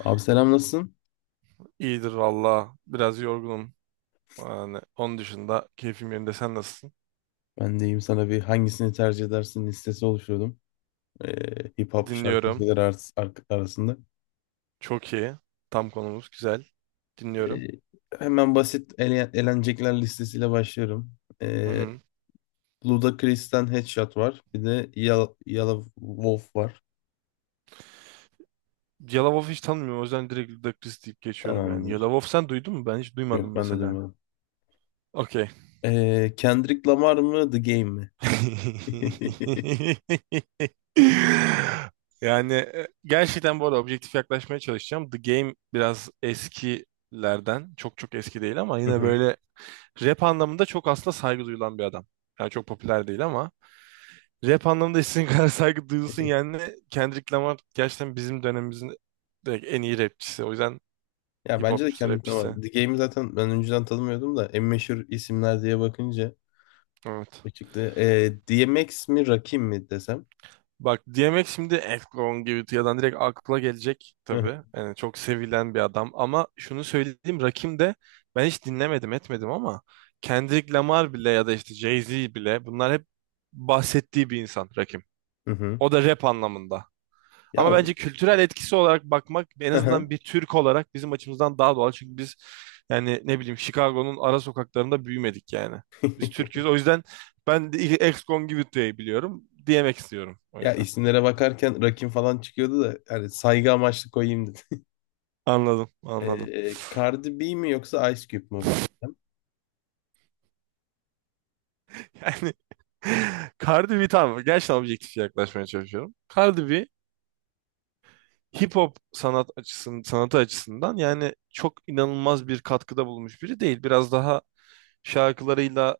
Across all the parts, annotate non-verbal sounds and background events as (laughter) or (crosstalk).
Abi selam nasılsın? İyidir valla. Biraz yorgunum. Yani onun dışında keyfim yerinde. Sen nasılsın? Ben deyim sana bir hangisini tercih edersin listesi oluşturdum. Hip hop Dinliyorum. şarkıcılar arasında. Çok iyi. Tam konumuz güzel. Dinliyorum. Ee, hemen basit elenecekler listesiyle başlıyorum. Hı Ee, hı. Ludacris'ten Headshot var. Bir de Yellow Wolf var. Yalavof hiç tanımıyorum. O yüzden direkt Ludak Chris deyip geçiyorum yani. Tamamdır. Yalavof sen duydun mu? Ben hiç Yok duymadım ben de mesela. duymadım. Okey. Kendrick Lamar mı The Game mi? (laughs) (laughs) Yani gerçekten bu arada objektif yaklaşmaya çalışacağım. The Game biraz eskilerden. Çok çok eski değil ama Hı yine hı. böyle rap anlamında çok aslında saygı duyulan bir adam. Yani çok popüler değil ama. Rap anlamında istediğin (laughs) kadar saygı duyulsun (laughs) yani. Kendrick Lamar gerçekten bizim dönemimizin direkt en iyi rapçisi. O yüzden Ya hip bence de hopçusu, Kendrick Lamar. rapçisi. The Game'i zaten ben önceden tanımıyordum da en meşhur isimler diye bakınca Evet. çıktı. DMX mi Rakim mi desem? Bak DMX şimdi Akon gibi Excongivitia'dan direkt akla gelecek Hı hı. tabii. Yani çok sevilen bir adam ama şunu söyleyeyim Rakim de ben hiç dinlemedim etmedim ama Kendrick Lamar bile ya da işte Jay-Z bile bunlar hep bahsettiği bir insan Rakim. Hı hı. O da rap anlamında. Ya Ama bence kültürel etkisi olarak bakmak en hı hı. azından bir Türk olarak bizim açımızdan daha doğal. Çünkü biz yani ne bileyim Chicago'nun ara sokaklarında büyümedik yani. Biz Türk'üz. O (laughs) yüzden ben de ex-Congivite'yi biliyorum diyemek istiyorum o Ya yüzden. isimlere bakarken Rakim falan çıkıyordu da yani saygı amaçlı koyayım dedim. (laughs) Anladım, anladım. Cardi B mi yoksa Ice Cube mu? Yani (laughs) Cardi B tamam gerçekten objektif yaklaşmaya çalışıyorum. Cardi B hip hop sanatı açısından yani çok inanılmaz bir katkıda bulunmuş biri değil. Biraz daha şarkılarıyla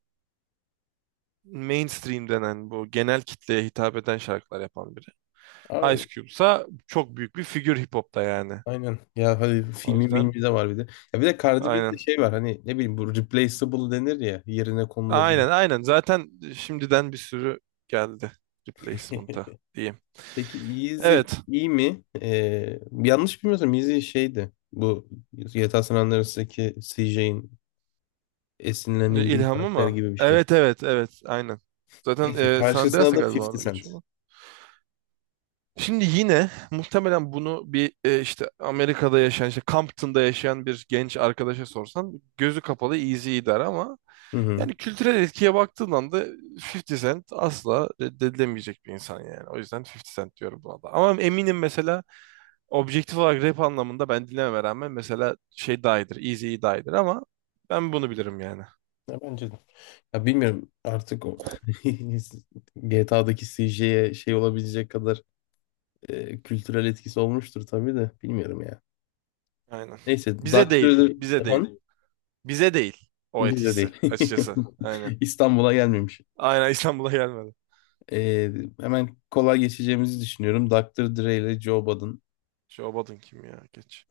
mainstream denen bu genel kitleye hitap eden şarkılar yapan biri. Ice Abi, Cube'sa çok büyük bir figür hip hop'ta yani. aynen. Ya hadi O filmi yüzden mimi de var bir de. Ya bir de Cardi B'de aynen. şey var, hani ne bileyim, bu replaceable denir ya, yerine konulabilir. Aynen aynen. Zaten şimdiden bir sürü geldi replacement'a (laughs) diyeyim. Peki Yeezy Evet. iyi mi? Yanlış bilmiyorsam Yeezy şeydi. Bu yatağı sananların CJ'in esinlenildiği İlhamı karakter mı? gibi bir şey. Evet evet evet aynen. Zaten Neyse San karşısına Andreas'a da galiba 50 orada Cent. geçiyor. Şimdi yine muhtemelen bunu bir işte Amerika'da yaşayan, işte Compton'da yaşayan bir genç arkadaşa sorsan gözü kapalı easy der ama Hı hı. yani kültürel etkiye baktığın anda 50 Cent asla reddedilemeyecek bir insan yani. O yüzden 50 Cent diyorum buna da. Ama eminim mesela objektif olarak rap anlamında ben dinlememe rağmen mesela şey daha iyidir, easy daha iyidir ama ben bunu bilirim yani. Ya bence de. Ya bilmiyorum artık o, (laughs) GTA'daki CJ'ye şey olabilecek kadar kültürel etkisi olmuştur tabii de bilmiyorum ya. Aynen. Neyse Bize değil, Doctor bize değil. efendim Bize değil o bizde etkisi değil. açıkçası. Aynen. (laughs) İstanbul'a gelmemiş. Aynen İstanbul'a gelmedi. E, hemen kolay geçeceğimizi düşünüyorum. Dr. Dre ile Joe Budden. (laughs) Şobat'ın kim ya? Geç.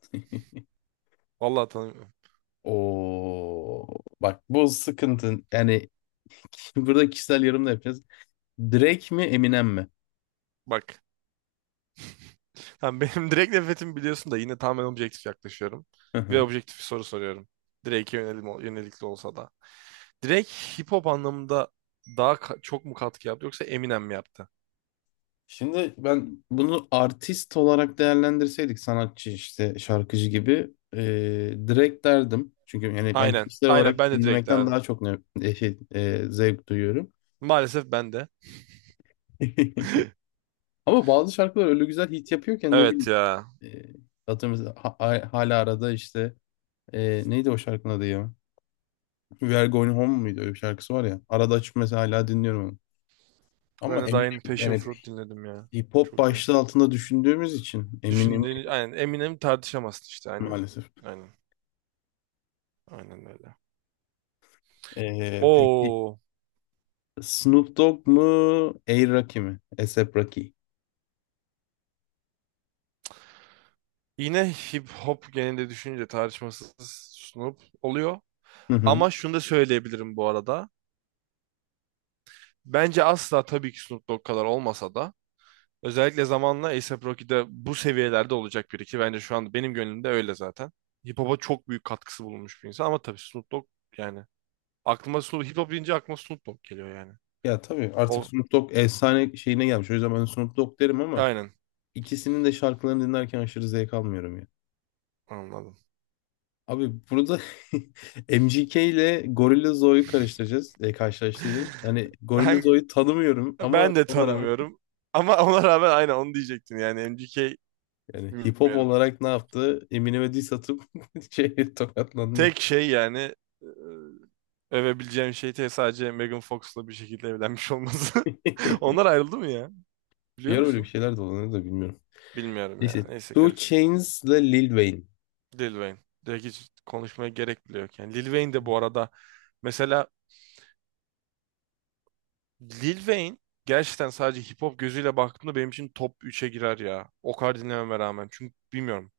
Vallahi tanımıyorum. O, bak bu sıkıntı. Yani (laughs) burada kişisel yorum da yapacağız. Drake mi Eminem mi? Bak. Tamam, benim (laughs) direkt nefretimi biliyorsun da yine tamamen objektif yaklaşıyorum. Hı Ve hı. objektif bir soru soruyorum. Drake'e yönelikli olsa da. Drake hip hop anlamında daha çok mu katkı yaptı yoksa Eminem mi yaptı? Şimdi ben bunu artist olarak değerlendirseydik, sanatçı işte şarkıcı gibi, Drake derdim. Çünkü yani ben Aynen. kişisel Aynen ben olarak de Drake dinlemekten daha derdim. çok ne, şey, zevk duyuyorum. Maalesef ben de. (laughs) (laughs) Ama bazı şarkılar öyle güzel hit yapıyorken ne Evet bileyim. ya. E, atıyorum mesela hala arada işte, neydi o şarkının adı ya? We Are Going Home muydu? Öyle bir şarkısı var ya. Arada açıp mesela hala dinliyorum onu. Ama Ben de daha yeni eminim Passion yani Fruit dinledim ya. hip hop Çok iyi. başlığı altında düşündüğümüz için Düşündüğünü aynen Eminem tartışamazsın işte aynen. maalesef. Aynen. Aynen öyle. Peki Oo. Snoop Dogg mu? A. Rocky mi? A$AP Rocky. Yine hip hop genelinde düşününce tartışmasız Snoop oluyor. Hı hı. Ama şunu da söyleyebilirim bu arada. Bence asla tabii ki Snoop Dogg kadar olmasa da özellikle zamanla A$AP Rocky'de bu seviyelerde olacak biri ki bence şu an benim gönlümde öyle zaten. Hip hop'a çok büyük katkısı bulunmuş bir insan ama tabii Snoop Dogg yani aklıma Snoop hip hop deyince aklıma Snoop Dogg geliyor yani. Ya tabii artık O Snoop Dogg efsane şeyine gelmiş. O yüzden ben Snoop Dogg derim, ama aynen ikisinin de şarkılarını dinlerken aşırı zevk almıyorum ya. anladım. Abi burada (laughs) MGK ile Zoe'yu karşılaştıracağız. (laughs) Yani Ben, Zoe'yu tanımıyorum, ama ben de ona rağmen, tanımıyorum ama ona rağmen aynen onu diyecektim yani MGK yani hip hop bilmiyorum. olarak ne yaptı? Eminem'e diss atıp (laughs) şey tokatlandı. Tek şey yani e, övebileceğim şey sadece Megan Fox'la bir şekilde evlenmiş olması. (laughs) (laughs) Onlar ayrıldı mı ya? Biliyor Bir ara öyle bir musun? şeyler dolanıyor da bilmiyorum. Bilmiyorum ya. Neyse. Neyse Two garip. Chains'la Lil Wayne. Lil Wayne. Direkt hiç konuşmaya gerek bile yok. Yani Lil Wayne de bu arada mesela Lil Wayne gerçekten sadece hip hop gözüyle baktığımda benim için top üçe girer ya. O kadar dinlememe rağmen. Çünkü bilmiyorum.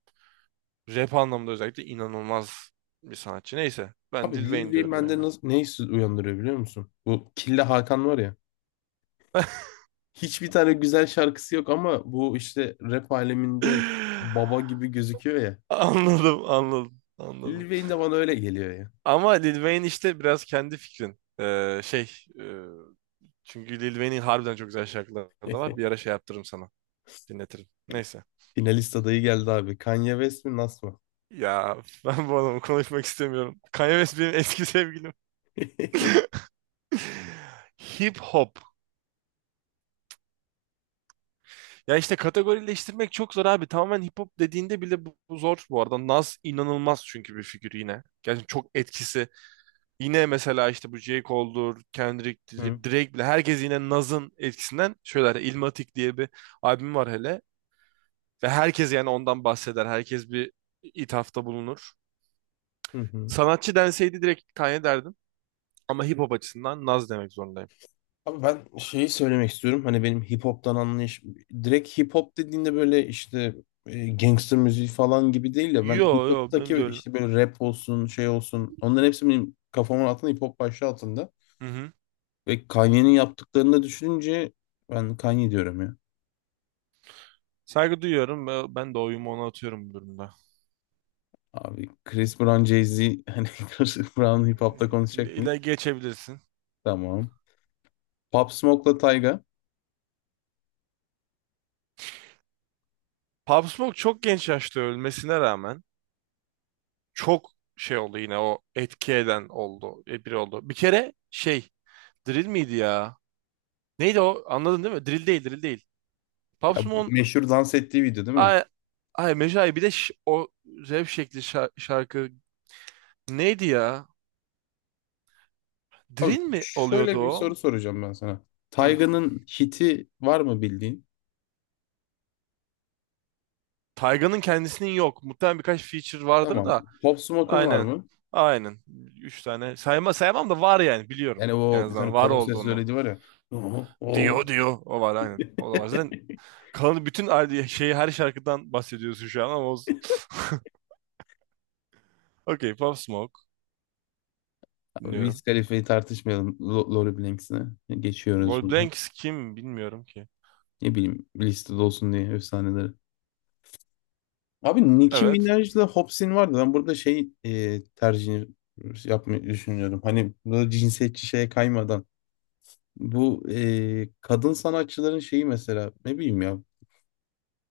Rap anlamında özellikle inanılmaz bir sanatçı. Neyse ben Abi Lil Lil Wayne Wayne diyorum yani. bende nasıl, ne hissi uyandırıyor biliyor musun? Bu Killa Hakan var ya. Hiçbir tane güzel şarkısı yok ama bu işte rap aleminde baba gibi gözüküyor ya. (laughs) Anladım, anladım, Lil anladım. Wayne de bana öyle geliyor ya. Ama Lil Wayne işte biraz kendi fikrin. E, çünkü Lil Wayne'in harbiden çok güzel şarkıları da var. Bir (laughs) ara şey yaptırırım sana. Dinletirim. Neyse. Finalist adayı geldi abi. Kanye West mi Nas mı? Ya (laughs) ben bu adamı konuşmak istemiyorum. Kanye West benim eski sevgilim. (laughs) (laughs) Hip hop. Ya işte kategorileştirmek çok zor abi. Tamamen hip hop dediğinde bile bu zor bu arada. Nas inanılmaz çünkü bir figür yine. Gerçekten çok etkisi. Yine mesela işte bu J. Cole'dur, Hı, Kendrick'tir, Drake bile herkes yine Nas'ın etkisinden şöyle Illmatic diye bir albüm var hele. Ve herkes yani ondan bahseder. Herkes bir ithafta bulunur. hı, hı. Sanatçı denseydi direkt Kanye derdim. Ama hip hop açısından Naz demek zorundayım. Abi ben şeyi söylemek istiyorum. Hani benim hip hop'tan anlayış, direkt hip hop dediğinde böyle işte, gangster müziği falan gibi değil de, ben Yo hip yo hop'taki benim de öyle. işte böyle rap olsun, şey olsun, onların hepsi benim kafamın altında hip hop başlığı altında. Hı hı. Ve Kanye'nin yaptıklarını da düşününce ben Kanye diyorum ya. Saygı duyuyorum ve ben de oyumu ona atıyorum bu durumda. Abi Chris Brown, Jay-Z, (laughs) hani Chris Brown hip hop'ta Şimdi konuşacak mıyız? ile geçebilirsin. Tamam. Pop Smoke'la Tyga. Pop Smoke çok genç yaşta ölmesine rağmen çok şey oldu yine o etki eden oldu. Biri oldu. Bir kere şey Drill miydi ya? Neydi o? Anladın değil mi? Drill değil, Drill değil. Pop Ya meşhur dans ettiği video değil mi? Ay, ay Mecai bir de o rap şekli şarkı neydi ya? Abi Drill mi oluyordu şöyle bir soru o? soracağım ben sana. Hmm. Tayga'nın hiti var mı bildiğin? Tayga'nın kendisinin yok. Muhtemelen birkaç feature vardır Tamam. da. Pop Smoke'un var Aynen. mı? Aynen. 3 tane. Sayamam da var yani biliyorum. Yani En o bir tane azından var kalın ses olduğunu. söyledi var ya. (laughs) Oo. Oo. Diyor diyor. O var aynen. O da var. Zaten kalanı bütün şeyi her şarkıdan bahsediyorsun şu an ama olsun. (laughs) Okey. Pop Smoke. Abi Wiz Dinliyorum. Khalifa'yı tartışmayalım. Lori Blanks'ine. Geçiyoruz Lloyd bunu. Banks kim bilmiyorum ki. Ne bileyim, listede olsun diye efsaneleri. Abi Nicki Evet. Minaj'la Hops'in vardı. Ben burada şey, tercih yapmayı düşünüyorum. Hani burada cinsiyetçi şeye kaymadan. Bu kadın sanatçıların şeyi, mesela ne bileyim ya.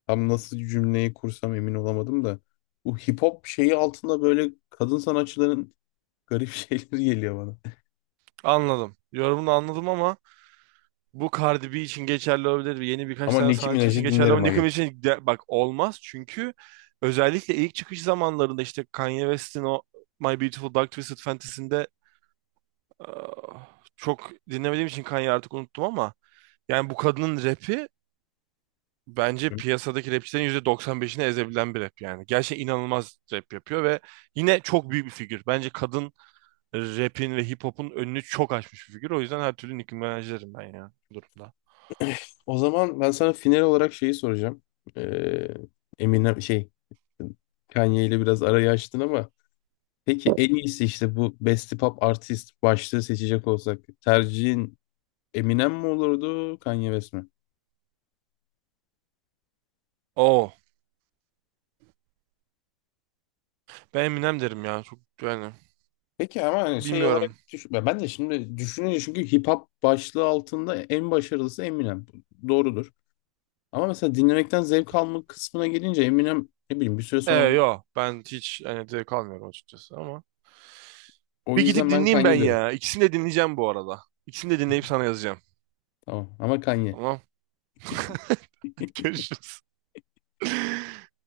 Tam nasıl cümleyi kursam emin olamadım da. Bu hip hop şeyi altında böyle kadın sanatçıların garip (laughs) şeyleri geliyor bana. Anladım. Yorumunu anladım ama bu Cardi B için geçerli olabilir. Yeni birkaç Ama tane Nicki sanatçı için Minaj'ı geçerli ama dinlerim Nicki aga. Minaj için bak olmaz. Çünkü özellikle ilk çıkış zamanlarında işte Kanye West'in o My Beautiful Dark Twisted Fantasy'inde ah, çok dinlemediğim için Kanye'yi artık unuttum ama yani bu kadının rapi bence Hı? piyasadaki rapçilerin %95'ini ezebilen bir rap yani. Gerçekten inanılmaz rap yapıyor ve yine çok büyük bir figür. Bence kadın rapin ve hip hop'un önünü çok açmış bir figür. O yüzden her türlü Nicki Minaj'lerim ben ya bu durumda. O zaman ben sana final olarak şeyi soracağım. Ee, Eminem şey, Kanye ile biraz arayı açtın ama peki en iyisi işte, bu Best Pop Artist başlığı seçecek olsak, tercihin Eminem mi olurdu, Kanye West mi? Oo. Ben Eminem derim ya. Çok yani. Peki ama hani şey olarak Bilmiyorum. düşün, ben de şimdi düşününce, çünkü hip hop başlığı altında en başarılısı Eminem. Doğrudur. Ama mesela dinlemekten zevk alma kısmına gelince Eminem ne bileyim bir süre Ee sonra, yo. Ben hiç yani zevk almıyorum açıkçası ama. o Bir gidip yüzden ben dinleyeyim ben Kanye derim. ya. İkisini de dinleyeceğim bu arada. İkisini de dinleyip sana yazacağım. Tamam ama Kanye. Tamam. (laughs) Görüşürüz.